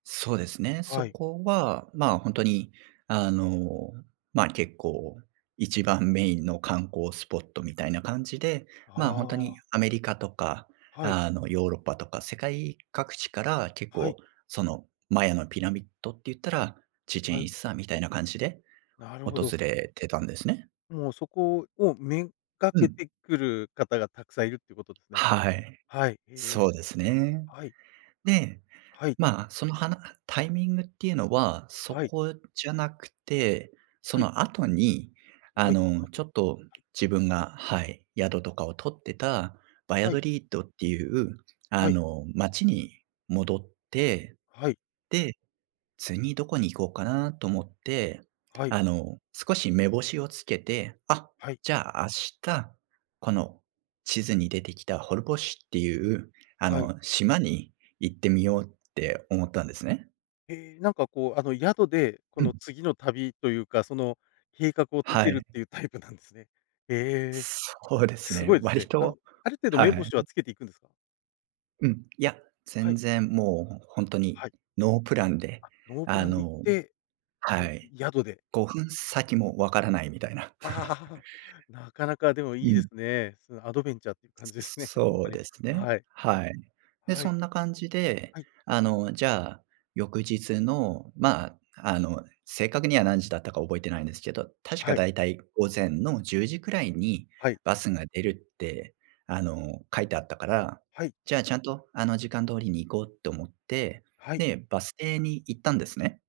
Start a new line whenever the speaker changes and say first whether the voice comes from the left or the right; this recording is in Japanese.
right: そうですね、そ
left: はい。
right: こは、ま、ほんとに、あの、ま、結構一番メインの観光スポットみたいな感じで、ま、ほんと
left: あ
right: に
left: あ。
right: アメリカとか、
left: はい。
right: あの、ヨーロッパとか世界各地から結
left: は
right: 構、
left: い。
right: その、マヤのピラミッドって言ったら、チチェン・
left: は
right: イ
left: い。
right: ッツァみたいな感じで
left: なるほ
right: 訪
left: ど。
right: れてたんですね。
left: もうそこを目掛
right: う
left: け
right: ん。
left: てくる方がたくさんいるっていうことですね。
right: はい、
left: はい。え。
right: そうですね。
left: はい。
right: で、
left: はい。
right: ま、そのはなタイミングっていうのはそ
left: はい。
right: こじゃなくて、そ
left: はい。
right: の後に、あ
left: はい。
right: の、そのち
left: [unintelligible]
right: ょっと
left: はい。
right: 自分が、はい、宿とかを取ってたバリャ
left: はい。
right: ドリッドっていう、あ
left: はい。
right: の、町に戻って。
left: はい。
right: で、次どこに行こうかなと思って、
left: はい。
right: あの、少し目星をつけて、あ、
left: はい。
right: じゃあ、明日、この地図に出てきたホルボッシュっていう、あ
left: はい。
right: の、島に行ってみようって思ったんですね。
left: え、なんか、こう、あの、宿で、こ
right: う
left: の
right: ん。
left: 次の旅というか、その、計画を立
right: は
left: てるっ
right: い。
left: ていうタイプなんですね。へえ、
right: そうです
left: す
right: ね。
left: ごいです
right: 割
left: ね。あの、
right: と
left: ある程度
right: は
left: 目星は
right: い。
left: つけていくんですか？
right: うん、いや、
left: は
right: 全
left: い。
right: 然もうほん
left: あ、
right: とに
left: はい。
right: ノープランで、
left: あ、ノープ
right: あ
left: ランで行っ
right: の
left: て、は
right: は
left: い、
right: い、
left: 宿で。
right: 5分先も分からないみたいな。
left: なかなかで もい
right: う
left: いで
right: ん。
left: すね。そのアドベンチャーっていう感じですね。ほん
right: そ
left: と
right: う
left: に。
right: ですね。
left: はい。
right: はい。で、
left: は
right: そ
left: い。
right: んな感じで、
left: はい。
right: あの、じゃあ、翌日のま、あの、正確には何時だったか覚えてないんですけど、確か
left: はい。
right: だいたい午前の10時くらいに
left: はい。
right: バスが出るって、あの、書いてあったから、
left: はい。
right: じゃあ、ちゃんと、あの、時間通りに行こうと思って、
left: はい。
right: で、バス停に行ったんですね。